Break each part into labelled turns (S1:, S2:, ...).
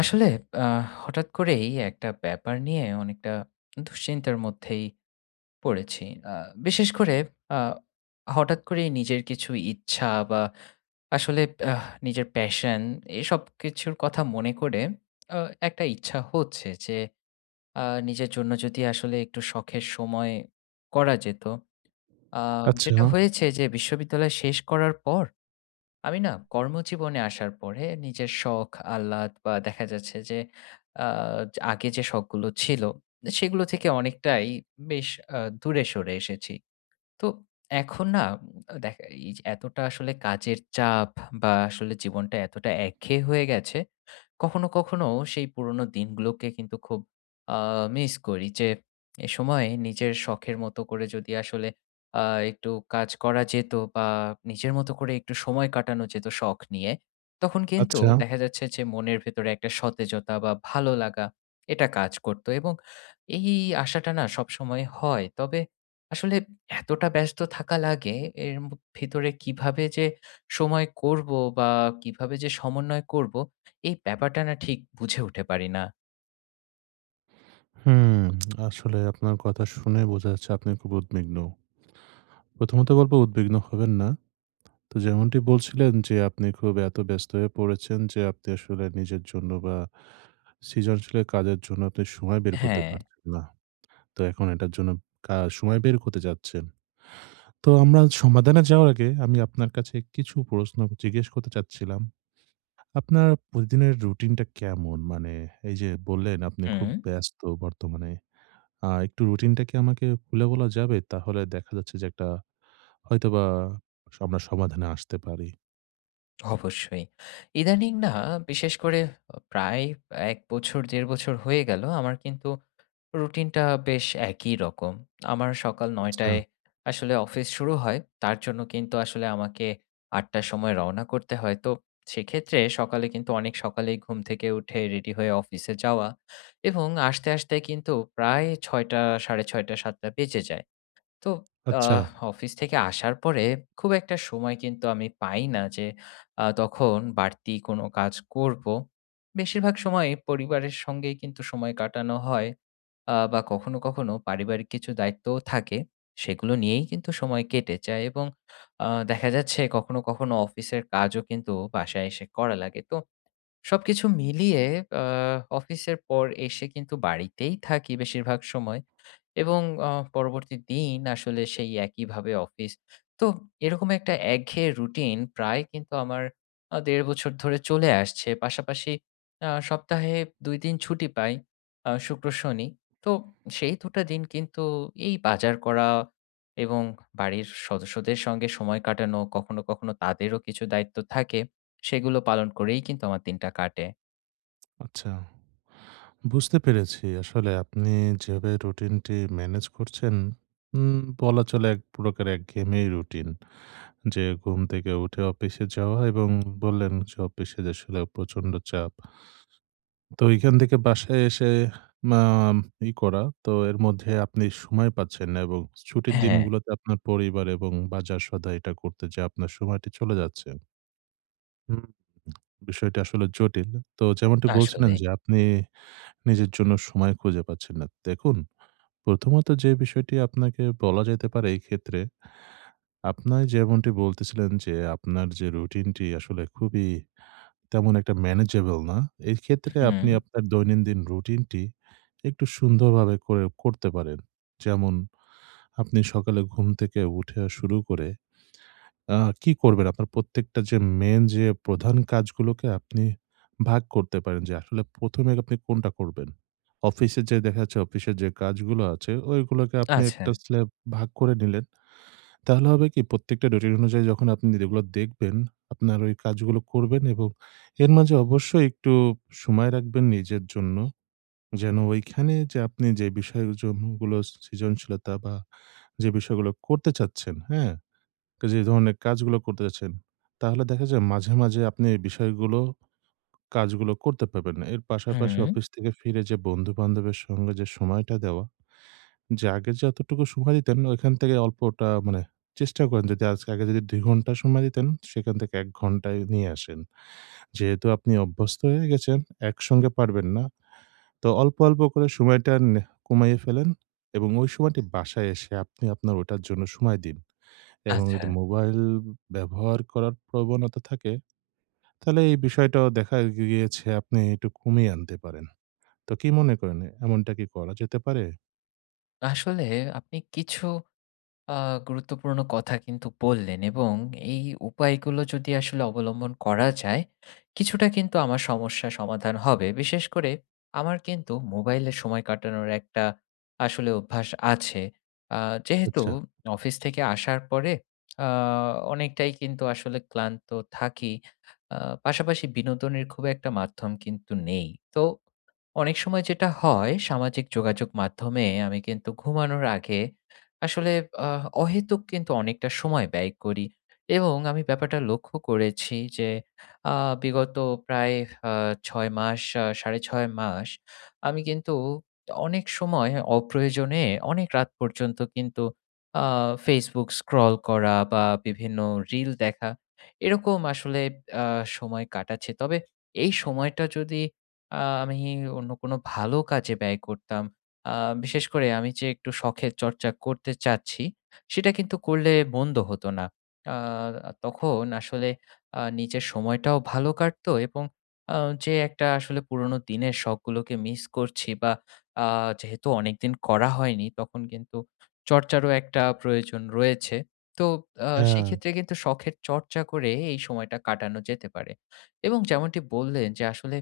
S1: আসলে আ হঠাৎ করেই একটা ব্যাপার নিয়ে অনেকটা দুশ্চিন্তার মধ্যেই পড়েছি। আ বিশেষ করে আ হঠাৎ করেই নিজের কিছু ইচ্ছা বা আসলে নিজের প্যাশন, এসব কিছুর কথা মনে করে আ একটা ইচ্ছা হচ্ছে যে আ নিজের জন্য যদি আসলে একটু শখের সময় করা যেত। আ
S2: আচ্ছা,
S1: যেটা হয়েছে যে বিশ্ববিদ্যালয় শেষ করার পর আমি না কর্মজীবনে আসার পরে নিজের শখ, আহ্লাদ বা দেখা যাচ্ছে যে আ আগে যে শখগুলো ছিল, সেগুলো থেকে অনেকটাই বেশ দূরে সরে এসেছি। তো এখন না দেখা এই যে এতটা আসলে কাজের চাপ বা আসলে জীবনটা এতটা একঘেয়ে হয়ে গেছে, কখনো, কখনো সেই পুরোনো দিনগুলোকে কিন্তু খুব আ মিস করি যে এ সময় নিজের শখের মতো করে যদি আসলে আ একটু কাজ করা যেত বা নিজের মতো করে একটু সময় কাটানো যেত শখ নিয়ে, তখন কিন্তু
S2: আচ্ছা।
S1: দেখা যাচ্ছে যে মনের ভেতরে একটা সতেজতা বা ভালো লাগা এটা কাজ করত, এবং এই আশাটা না সবসময় হয়। তবে আসলে এতটা ব্যস্ত থাকা লাগে, এর ভিতরে কিভাবে যে সময় করব বা কিভাবে যে সমন্বয় করব, এই ব্যাপারটা না ঠিক বুঝে উঠতে পারি না।
S2: হুম, আসলে আপনার কথা শুনে বোঝা যাচ্ছে আপনি খুব উদ্বিগ্ন। প্রথমত বলব, উদ্বিগ্ন হবেন না। তো যেমনটি বলছিলেন যে আপনি খুব এত ব্যস্ত হয়ে পড়েছেন যে আপনি আসলে নিজের জন্য বা সৃজনশীল কাজের জন্য আপনি সময় বের করতে
S1: হ্যাঁ,
S2: পারছেন না। তো এখন এটার জন্য সময় বের করতে যাচ্ছেন। তো আমরা সমাধানে যাওয়ার আগে আমি আপনার কাছে কিছু প্রশ্ন জিজ্ঞেস করতে চাচ্ছিলাম। আপনার প্রতিদিনের রুটিনটা কেমন? মানে, এই যে বললেন আপনি
S1: হুম,
S2: খুব ব্যস্ত বর্তমানে। একটু রুটিনটা কি আমাকে খুলে বলা যাবে? তাহলে দেখা যাচ্ছে যে একটা হয়তোবা আমরা সমাধানে আসতে পারি।
S1: অবশ্যই। ইদানিং না বিশেষ করে প্রায় ১ বছর ১.৫ বছর হয়ে গেল আমার কিন্তু রুটিনটা বেশ একই রকম। আমার সকাল ৯
S2: আচ্ছা,
S1: টায় আসলে অফিস শুরু হয়। তার জন্য কিন্তু আসলে আমাকে ৮ টার সময় রওনা করতে হয়। তো সেক্ষেত্রে সকালে কিন্তু অনেক সকালেই ঘুম থেকে উঠে রেডি হয়ে অফিসে যাওয়া, এবং আসতে, আসতে কিন্তু প্রায় ৬ টা ৬:৩০ ৭ টা বেজে যায়। তো
S2: আচ্ছা,
S1: আহ, অফিস থেকে আসার পরে খুব একটা সময় কিন্তু আমি পাই না যে তখন বাড়তি কোনো কাজ করব। বেশিরভাগ সময় পরিবারের সঙ্গেই কিন্তু সময় কাটানো হয়, বা কখনো কখনো পারিবারিক কিছু দায়িত্বও থাকে, সেগুলো নিয়েই কিন্তু সময় কেটে যায়, এবং দেখা যাচ্ছে কখনো কখনো অফিসের কাজও কিন্তু বাসায় এসে করা লাগে। তো সবকিছু মিলিয়ে আ অফিসের পর এসে কিন্তু বাড়িতেই থাকি বেশিরভাগ সময়, এবং আ পরবর্তী দিন আসলে সেই একইভাবে অফিস। তো এরকম একটা একঘেয়ে রুটিন প্রায় কিন্তু আমার ১.৫ বছর ধরে চলে আসছে। পাশাপাশি সপ্তাহে ২ দিন ছুটি পাই, শুক্র, শনি। তো সেই ২ টা দিন কিন্তু এই বাজার করা এবং বাড়ির সদস্যদের সঙ্গে সময় কাটানো, কখনো, কখনো তাদেরও কিছু দায়িত্ব থাকে। সেগুলো পালন করেই কিন্তু আমার দিনটা কাটে।
S2: আচ্ছা। বুঝতে পেরেছি। আসলে আপনি যেভাবে রুটিনটি ম্যানেজ করছেন, উম বলা চলে এক প্রকার একঘেয়েমি রুটিন। যে ঘুম থেকে উঠে অফিসে যাওয়া, এবং বললেন যে অফিসে যে আসলে প্রচন্ড চাপ। তো এইখান থেকে বাসায় এসে আম ই করা, তো এর মধ্যে আপনি সময় পাচ্ছেন না, এবং ছুটির
S1: হ্যাঁ,
S2: দিনগুলোতে আপনার পরিবার এবং বাজার সদাই, এটা করতে যে আপনার সময়টি চলে যাচ্ছে। হুম, বিষয়টা আসলে জটিল। তো যেমনটি বলছিলেন
S1: আসলেই।
S2: যে আপনি নিজের জন্য সময় খুঁজে পাচ্ছেন না। দেখুন, প্রথমত যে বিষয়টি আপনাকে বলা যেতে পারে এই ক্ষেত্রে, আপনার যেমনটি বলতেছিলেন যে আপনার যে রুটিনটি আসলে খুবই, তেমন একটা ম্যানেজেবল না। এক্ষেত্রে
S1: হুম,
S2: আপনি আপনার দৈনন্দিন রুটিনটি একটু সুন্দরভাবে করে করতে পারেন। যেমন, আপনি সকালে ঘুম থেকে উঠে শুরু করে আ কি করবেন? আপনার প্রত্যেকটা যে মেইন, যে প্রধান কাজগুলোকে আপনি ভাগ করতে পারেন যে আসলে ১ম এ আপনি কোনটা করবেন। অফিসে যেয়ে দেখা যাচ্ছে অফিসের যে কাজগুলো আছে, ওইগুলোকে আপনি
S1: আচ্ছা।
S2: একটা স্ল্যাব ভাগ করে নিলেন। তাহলে হবে কি, প্রত্যেকটা রুটিন অনুযায়ী যখন আপনি যেগুলো দেখবেন, আপনার ওই কাজগুলো করবেন, এবং এর মাঝে অবশ্যই একটু সময় রাখবেন নিজের জন্য। যেন ওইখানে যে আপনি যে বিষয় গুলো সৃজনশীলতা, বা যে বিষয়গুলো করতে চাচ্ছেন, হ্যাঁ? যে ধরনের কাজগুলো করতে চাচ্ছেন, তাহলে দেখা যায় মাঝে, মাঝে আপনি এই বিষয়গুলো, কাজগুলো করতে পারবেন। না। এর পাশাপাশি,
S1: হুম,
S2: অফিস থেকে ফিরে যে বন্ধু-বান্ধবের সঙ্গে যে সময়টা দেওয়া, যে আগে যতটুকু সময় দিতেন ওইখান থেকে অল্পটা, মানে, চেষ্টা করেন যদি আজকে, আগে যদি ২ ঘন্টা সময় দিতেন সেখান থেকে ১ ঘন্টায় নিয়ে আসেন। যেহেতু আপনি অভ্যস্ত হয়ে গেছেন, একসঙ্গে পারবেন না। তো অল্প, অল্প করে সময়টা কমাইয়ে ফেলেন, এবং ওই সময়টি বাসায় এসে আপনি আপনার ওটার জন্য সময় দিন। এবং
S1: আচ্ছা।
S2: যদি মোবাইল ব্যবহার করার প্রবণতা থাকে, তাহলে এই বিষয়টাও দেখা গিয়েছে আপনি একটু কমিয়ে আনতে পারেন। তো কি মনে করেন, এমনটা কি করা যেতে পারে?
S1: আসলে আপনি কিছু আ গুরুত্বপূর্ণ কথা কিন্তু বললেন, এবং এই উপায়গুলো যদি আসলে অবলম্বন করা যায়, কিছুটা কিন্তু আমার সমস্যা সমাধান হবে। বিশেষ করে আমার কিন্তু মোবাইলে সময় কাটানোর একটা আসলে অভ্যাস আছে। আ যেহেতু
S2: আচ্ছা,
S1: অফিস থেকে আসার পরে আ অনেকটাই কিন্তু আসলে ক্লান্ত থাকি। আ পাশাপাশি বিনোদনের খুব একটা মাধ্যম কিন্তু নেই। তো অনেক সময় যেটা হয় সামাজিক যোগাযোগ মাধ্যমে আমি কিন্তু ঘুমানোর আগে আসলে অহেতুক কিন্তু অনেকটা সময় ব্যয় করি, এবং আমি ব্যাপারটা লক্ষ্য করেছি যে বিগত প্রায় ৬ মাস, সাড়ে ৬ মাস আমি কিন্তু অনেক সময় অপ্রয়োজনে অনেক রাত পর্যন্ত কিন্তু ফেসবুক স্ক্রল করা বা বিভিন্ন রিল দেখা, এরকম আসলে সময় কাটাচ্ছে। তবে এই সময়টা যদি আ আমি অন্য কোনো ভালো কাজে ব্যয় করতাম। আ বিশেষ করে আমি যে একটু শখের চর্চা করতে চাচ্ছি, সেটা কিন্তু করলে মন্দ হতো না। আ তখন আসলে নিজের সময়টাও ভালো কাটতো, এবং আ যে একটা আসলে পুরোনো দিনের শখগুলোকে মিস করছি বা আ যেহেতু অনেকদিন করা হয়নি, তখন কিন্তু চর্চারও একটা প্রয়োজন রয়েছে। তো
S2: হ্যাঁ,
S1: সেক্ষেত্রে কিন্তু শখের চর্চা করে এই সময়টা কাটানো যেতে পারে। এবং যেমনটি বললেন যে আসলে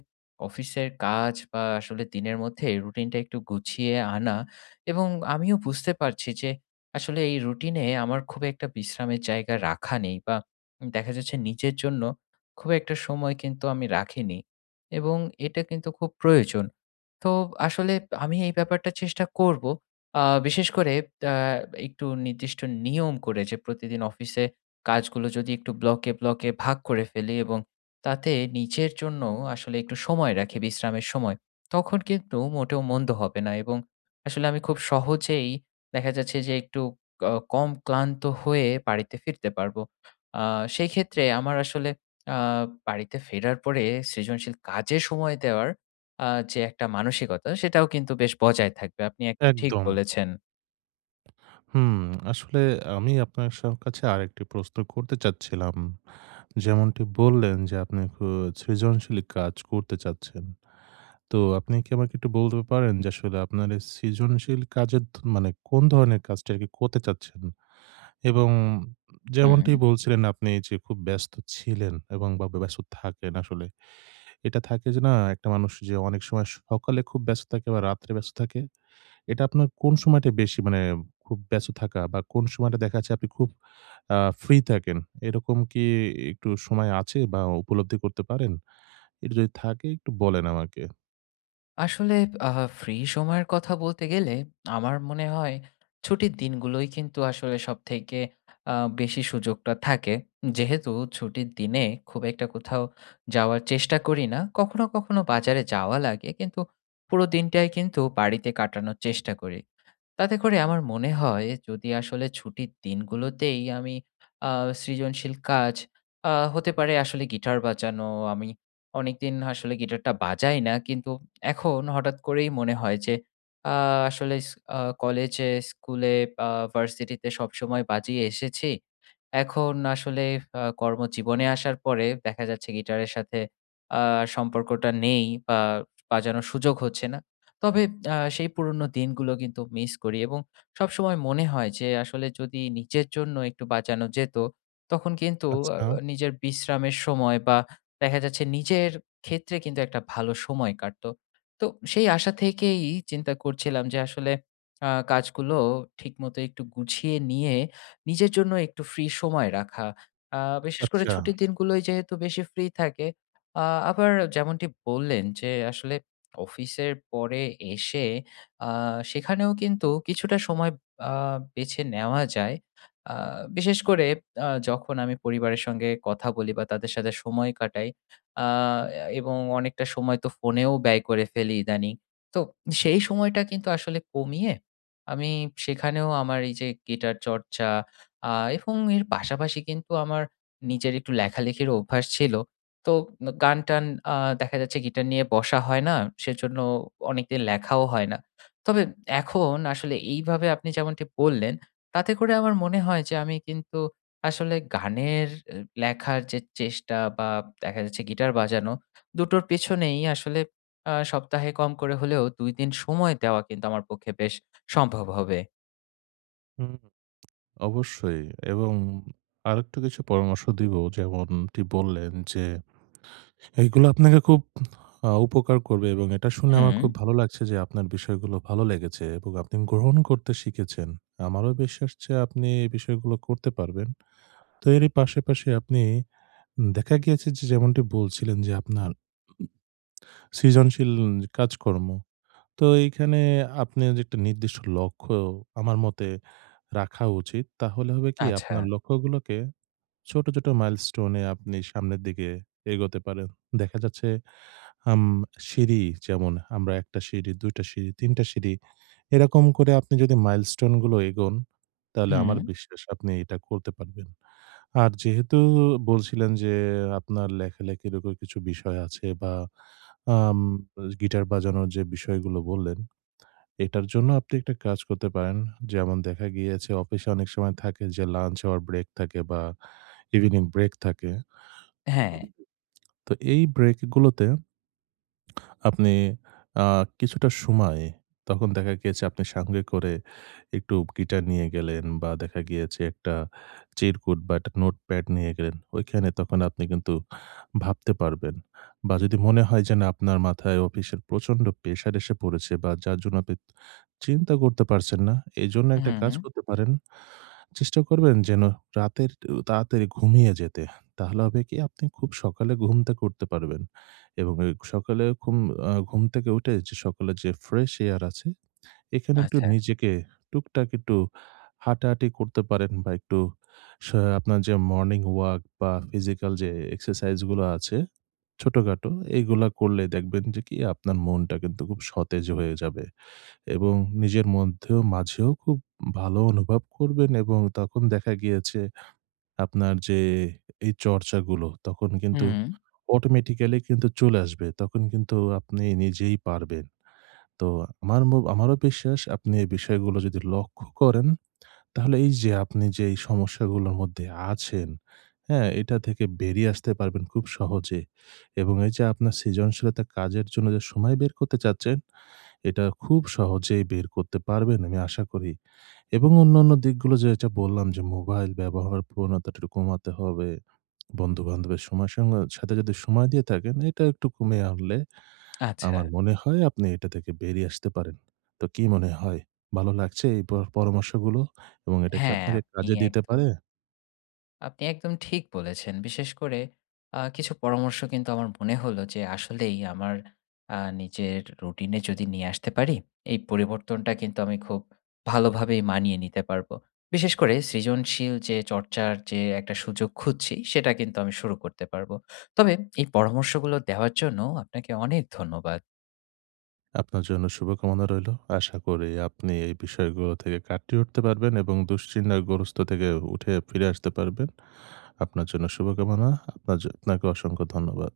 S1: অফিসের কাজ বা আসলে দিনের মধ্যে রুটিনটা একটু গুছিয়ে আনা, এবং আমিও বুঝতে পারছি যে আসলে এই রুটিনে আমার খুব একটা বিশ্রামের জায়গা রাখা নেই, বা দেখা যাচ্ছে নিজের জন্য খুব একটা সময় কিন্তু আমি রাখিনি, এবং এটা কিন্তু খুব প্রয়োজন। তো আসলে আমি এই ব্যাপারটা চেষ্টা করব, বিশেষ করে আহ, একটু নির্দিষ্ট নিয়ম করে যে প্রতিদিন অফিসে কাজগুলো যদি একটু ব্লকে ব্লকে ভাগ করে ফেলি, এবং তাতে নিজের জন্য আসলে একটু সময় রাখি বিশ্রামের সময়। তখন কিন্তু মোটেও মন্দ হবে না, এবং আসলে আমি খুব সহজেই দেখা যাচ্ছে যে একটু কম ক্লান্ত হয়ে বাড়িতে ফিরতে পারবো। আ সেই ক্ষেত্রে আমার আসলে আ বাড়িতে ফেরার পরে সৃজনশীল কাজে সময় দেওয়ার আ যে একটা মানসিকতা সেটাও কিন্তু বেশ বজায় থাকবে। আপনি একদম ঠিক
S2: একদম।
S1: বলেছেন।
S2: হুম, আসলে আমি আপনার কাছে আরেকটি প্রশ্ন করতে চাচ্ছিলাম। যেমনটি বললেন যে আপনি সৃজনশীল কাজ করতে চাচ্ছেন। তো আপনি কি আমাকে একটু বলতে পারেন যে আসলে আপনার এই সৃজনশীল কাজের মানে কোন ধরনের কাজটা আরকি করতে চাচ্ছেন? এবং
S1: হুম।
S2: যেমনটি বলছিলেন আপনি যে খুব ব্যস্ত ছিলেন, এবং বা ব্যস্ত থাকেন আসলে। এটা থাকে যে না, একটা মানুষ যে অনেক সময় সকালে খুব ব্যস্ত থাকে, বা রাত্রে ব্যস্ত থাকে। এটা আপনার কোন সময়টা বেশি, মানে, খুব ব্যস্ত থাকা, বা কোন সময়টা দেখা যাচ্ছে আপনি খুব আ ফ্রি থাকেন? এরকম কি একটু সময় আছে, বা উপলব্ধি করতে পারেন? এটা যদি থাকে একটু বলেন আমাকে।
S1: আসলে ফ্রি সময়ের কথা বলতে গেলে আমার মনে হয় ছুটির দিনগুলোই কিন্তু আসলে সবথেকে বেশি সুযোগটা থাকে। যেহেতু ছুটির দিনে খুব একটা কোথাও যাওয়ার চেষ্টা করি না। কখনো, কখনো বাজারে যাওয়া লাগে। কিন্তু পুরো দিনটাই কিন্তু বাড়িতে কাটানোর চেষ্টা করি। তাতে করে আমার মনে হয় যদি আসলে ছুটির দিনগুলোতেই আমি আ সৃজনশীল কাজ, হতে পারে আসলে গিটার বাজানো। আমি অনেকদিন আসলে গিটারটা বাজাই না। কিন্তু এখন হঠাৎ করেই মনে হয় যে আ আসলে কলেজে, স্কুলে, আ ভার্সিটিতে সবসময় বাজিয়ে এসেছি। এখন আসলে কর্মজীবনে আসার পরে দেখা যাচ্ছে গিটারের সাথে আ সম্পর্কটা নেই বা বাজানোর সুযোগ হচ্ছে না। তবে সেই পুরনো দিনগুলো কিন্তু মিস করি, এবং সবসময় মনে হয় যে আসলে যদি নিজের জন্য একটু বাঁচানো যেত, তখন কিন্তু আ
S2: আচ্ছা,
S1: নিজের বিশ্রামের সময় বা দেখা যাচ্ছে নিজের ক্ষেত্রে কিন্তু একটা ভালো সময় কাটতো। তো সেই আশা থেকেই চিন্তা করছিলাম যে আসলে কাজগুলো ঠিকমতো একটু গুছিয়ে নিয়ে নিজের জন্য একটু ফ্রি সময় রাখা। আ বিশেষ করে
S2: আচ্ছা।
S1: ছুটির দিনগুলোই যেহেতু বেশি ফ্রি থাকে। আ আবার যেমনটি বললেন যে আসলে অফিসের পরে এসে আ সেখানেও কিন্তু কিছুটা সময় আ বেছে নেওয়া যায়। আ বিশেষ করে যখন আমি পরিবারের সঙ্গে কথা বলি বা তাদের সাথে সময় কাটাই, আ এবং অনেকটা সময় তো ফোনেও ব্যয় করে ফেলি ইদানিং। তো সেই সময়টা কিন্তু আসলে কমিয়ে আমি সেখানেও আমার এই যে গিটার চর্চা, আ এবং এর পাশাপাশি কিন্তু আমার নিজের একটু লেখালেখির অভ্যাস ছিল। তো গান-টান আ দেখা যাচ্ছে গিটার নিয়ে বসা হয় না। সেজন্য অনেকদিন লেখাও হয় না। তবে এখন আসলে এইভাবে আপনি যেমনটি বললেন, তাতে করে আমার মনে হয় যে আমি কিন্তু আসলে গানের লেখার যে চেষ্টা বা দেখা যাচ্ছে গিটার বাজানো, দুটোর পেছনেই আসলে সপ্তাহে কম করে হলেও ২ দিন সময় দেওয়া কিন্তু আমার পক্ষে বেশ সম্ভব হবে।
S2: হুম, অবশ্যই। এবং আরেকটু কিছু পরামর্শ দিব, যেমনটি বললেন যে এইগুলো আপনাকে খুব উপকার করবে, এবং এটা শুনে আমার
S1: হুম,
S2: খুব ভালো লাগছে যে আপনার বিষয়গুলো ভালো লেগেছে এবং আপনি গ্রহণ করতে শিখেছেন। আমারও বিশ্বাস যে আপনি এই বিষয়গুলো করতে পারবেন। তো এরই পাশাপাশি আপনি, দেখা গিয়েছে যে যেমনটি বলছিলেন যে আপনার সৃজনশীল কাজকর্ম। তো এইখানে আপনার যে একটা নির্দিষ্ট লক্ষ্য আমার মতে রাখা উচিত। তাহলে হবে কি,
S1: আচ্ছা।
S2: আপনার লক্ষ্যগুলোকে ছোট, ছোট মাইলস্টোনে আপনি সামনের দিকে এগোতে পারেন। দেখা যাচ্ছে, আম সিঁড়ি যেমন আমরা ১ টা সিঁড়ি, ২ টা সিঁড়ি, ৩ টা সিঁড়ি, এরকম করে আপনি যদি মাইলস্টোন গুলো এগোন, তাহলে
S1: হুম,
S2: আমার বিশ্বাস আপনি এটা করতে পারবেন। আর যেহেতু বলছিলেন যে আপনার লেখালেখির উপর কিছু বিষয় আছে, বা আম গিটার বাজানোর যে বিষয়গুলো বললেন, এটার জন্য আপনি একটা কাজ করতে পারেন। যেমন, দেখা গিয়েছে অফিসে অনেক সময় থাকে যে লাঞ্চ আওয়ার ব্রেক থাকে, বা ইভনিং ব্রেক থাকে।
S1: হ্যাঁ।
S2: তো এই ব্রেকগুলোতে আপনি আ কিছুটা সময়, তখন দেখা গিয়েছে আপনি সঙ্গে করে একটু গিটার নিয়ে গেলেন, বা দেখা গিয়েছে একটা চিরকুট বা একটা নোটপ্যাড নিয়ে গেলেন। ওইখানে তখন আপনি কিন্তু ভাবতে পারবেন। বা যদি মনে হয় যে না, আপনার মাথায় অফিসের প্রচন্ড প্রেশার এসে পড়েছে, বা যার জন্য আপনি চিন্তা করতে পারছেন না, এজন্য একটা
S1: হুম,
S2: কাজ করতে পারেন। চেষ্টা করবেন যেন রাতের তাড়াতাড়ি ঘুমিয়ে যেতে। তাহলে হবে কি, আপনি খুব সকালে ঘুম থেকে উঠতে পারবেন। এবং এই সকালে ঘুম থেকে উঠে যে সকালের যে ফ্রেশ এয়ার আছে, এখানে একটু
S1: আচ্ছা।
S2: নিজেকে টুকটাক একটু হাঁটাহাঁটি করতে পারেন, বা একটু স আপনার যে মর্নিং ওয়াক বা ফিজিক্যাল যে এক্সারসাইজ গুলো আছে ছোটখাটো, এগুলা করলে দেখবেন যে কি, আপনার মনটা কিন্তু খুব সতেজ হয়ে যাবে, এবং নিজের মধ্যেও, মাঝেও খুব ভালো অনুভব করবেন, এবং তখন দেখা গিয়েছে আপনার যে এই চর্চাগুলো তখন কিন্তু
S1: হুম,
S2: অটোমেটিক্যালি কিন্তু চলে আসবে। তখন কিন্তু আপনি নিজেই পারবেন। তো আমার আমারও বিশ্বাস আপনি এই বিষয়গুলো যদি লক্ষ্য করেন, তাহলে এই যে আপনি যে এই সমস্যাগুলোর মধ্যে আছেন, হ্যাঁ? এটা থেকে বেরিয়ে আসতে পারবেন খুব সহজে। এবং এই যে আপনার সৃজনশীলতা কাজের জন্য যে সময় বের করতে চাচ্ছেন, এটা খুব সহজেই বের করতে পারবেন আমি আশা করি। এবং অন্যান্য দিকগুলো যেটা বললাম, যে মোবাইল ব্যবহার প্রবণতাটা একটু কমাতে হবে। বন্ধু-বান্ধবের সময় সঙ্গে সাথে যদি সময় দিয়ে থাকেন, এটা একটু কমিয়ে আনলে
S1: আচ্ছা।
S2: আমার মনে হয় আপনি এটা থেকে বেরিয়ে আসতে পারেন। তো কি মনে হয়? ভালো লাগছে এই পরামর্শগুলো? এবং এটা কি
S1: হ্যাঁ,
S2: আপনাকে
S1: আপনি
S2: কাজে দিতে
S1: একদম
S2: পারে?
S1: আপনি একদম ঠিক বলেছেন। বিশেষ করে কিছু পরামর্শ কিন্তু আমার মনে হলো যে আসলেই আমার নিজের রুটিনে যদি নিয়ে আসতে পারি, এই পরিবর্তনটা কিন্তু আমি খুব ভালোভাবেই মানিয়ে নিতে পারবো। বিশেষ করে সৃজনশীল যে চর্চার যে একটা সুযোগ খুঁজছি, সেটা কিন্তু আমি শুরু করতে পারবো। তবে এই পরামর্শগুলো দেওয়ার জন্য আপনাকে অনেক ধন্যবাদ।
S2: আপনার জন্য শুভকামনা রইলো। আশা করি আপনি এই বিষয়গুলো থেকে কাটিয়ে উঠতে পারবেন, এবং দুশ্চিন্তাগ্রস্ত থেকে উঠে ফিরে আসতে পারবেন। আপনার জন্য শুভকামনা। আপনার আপনাকে অসংখ্য ধন্যবাদ।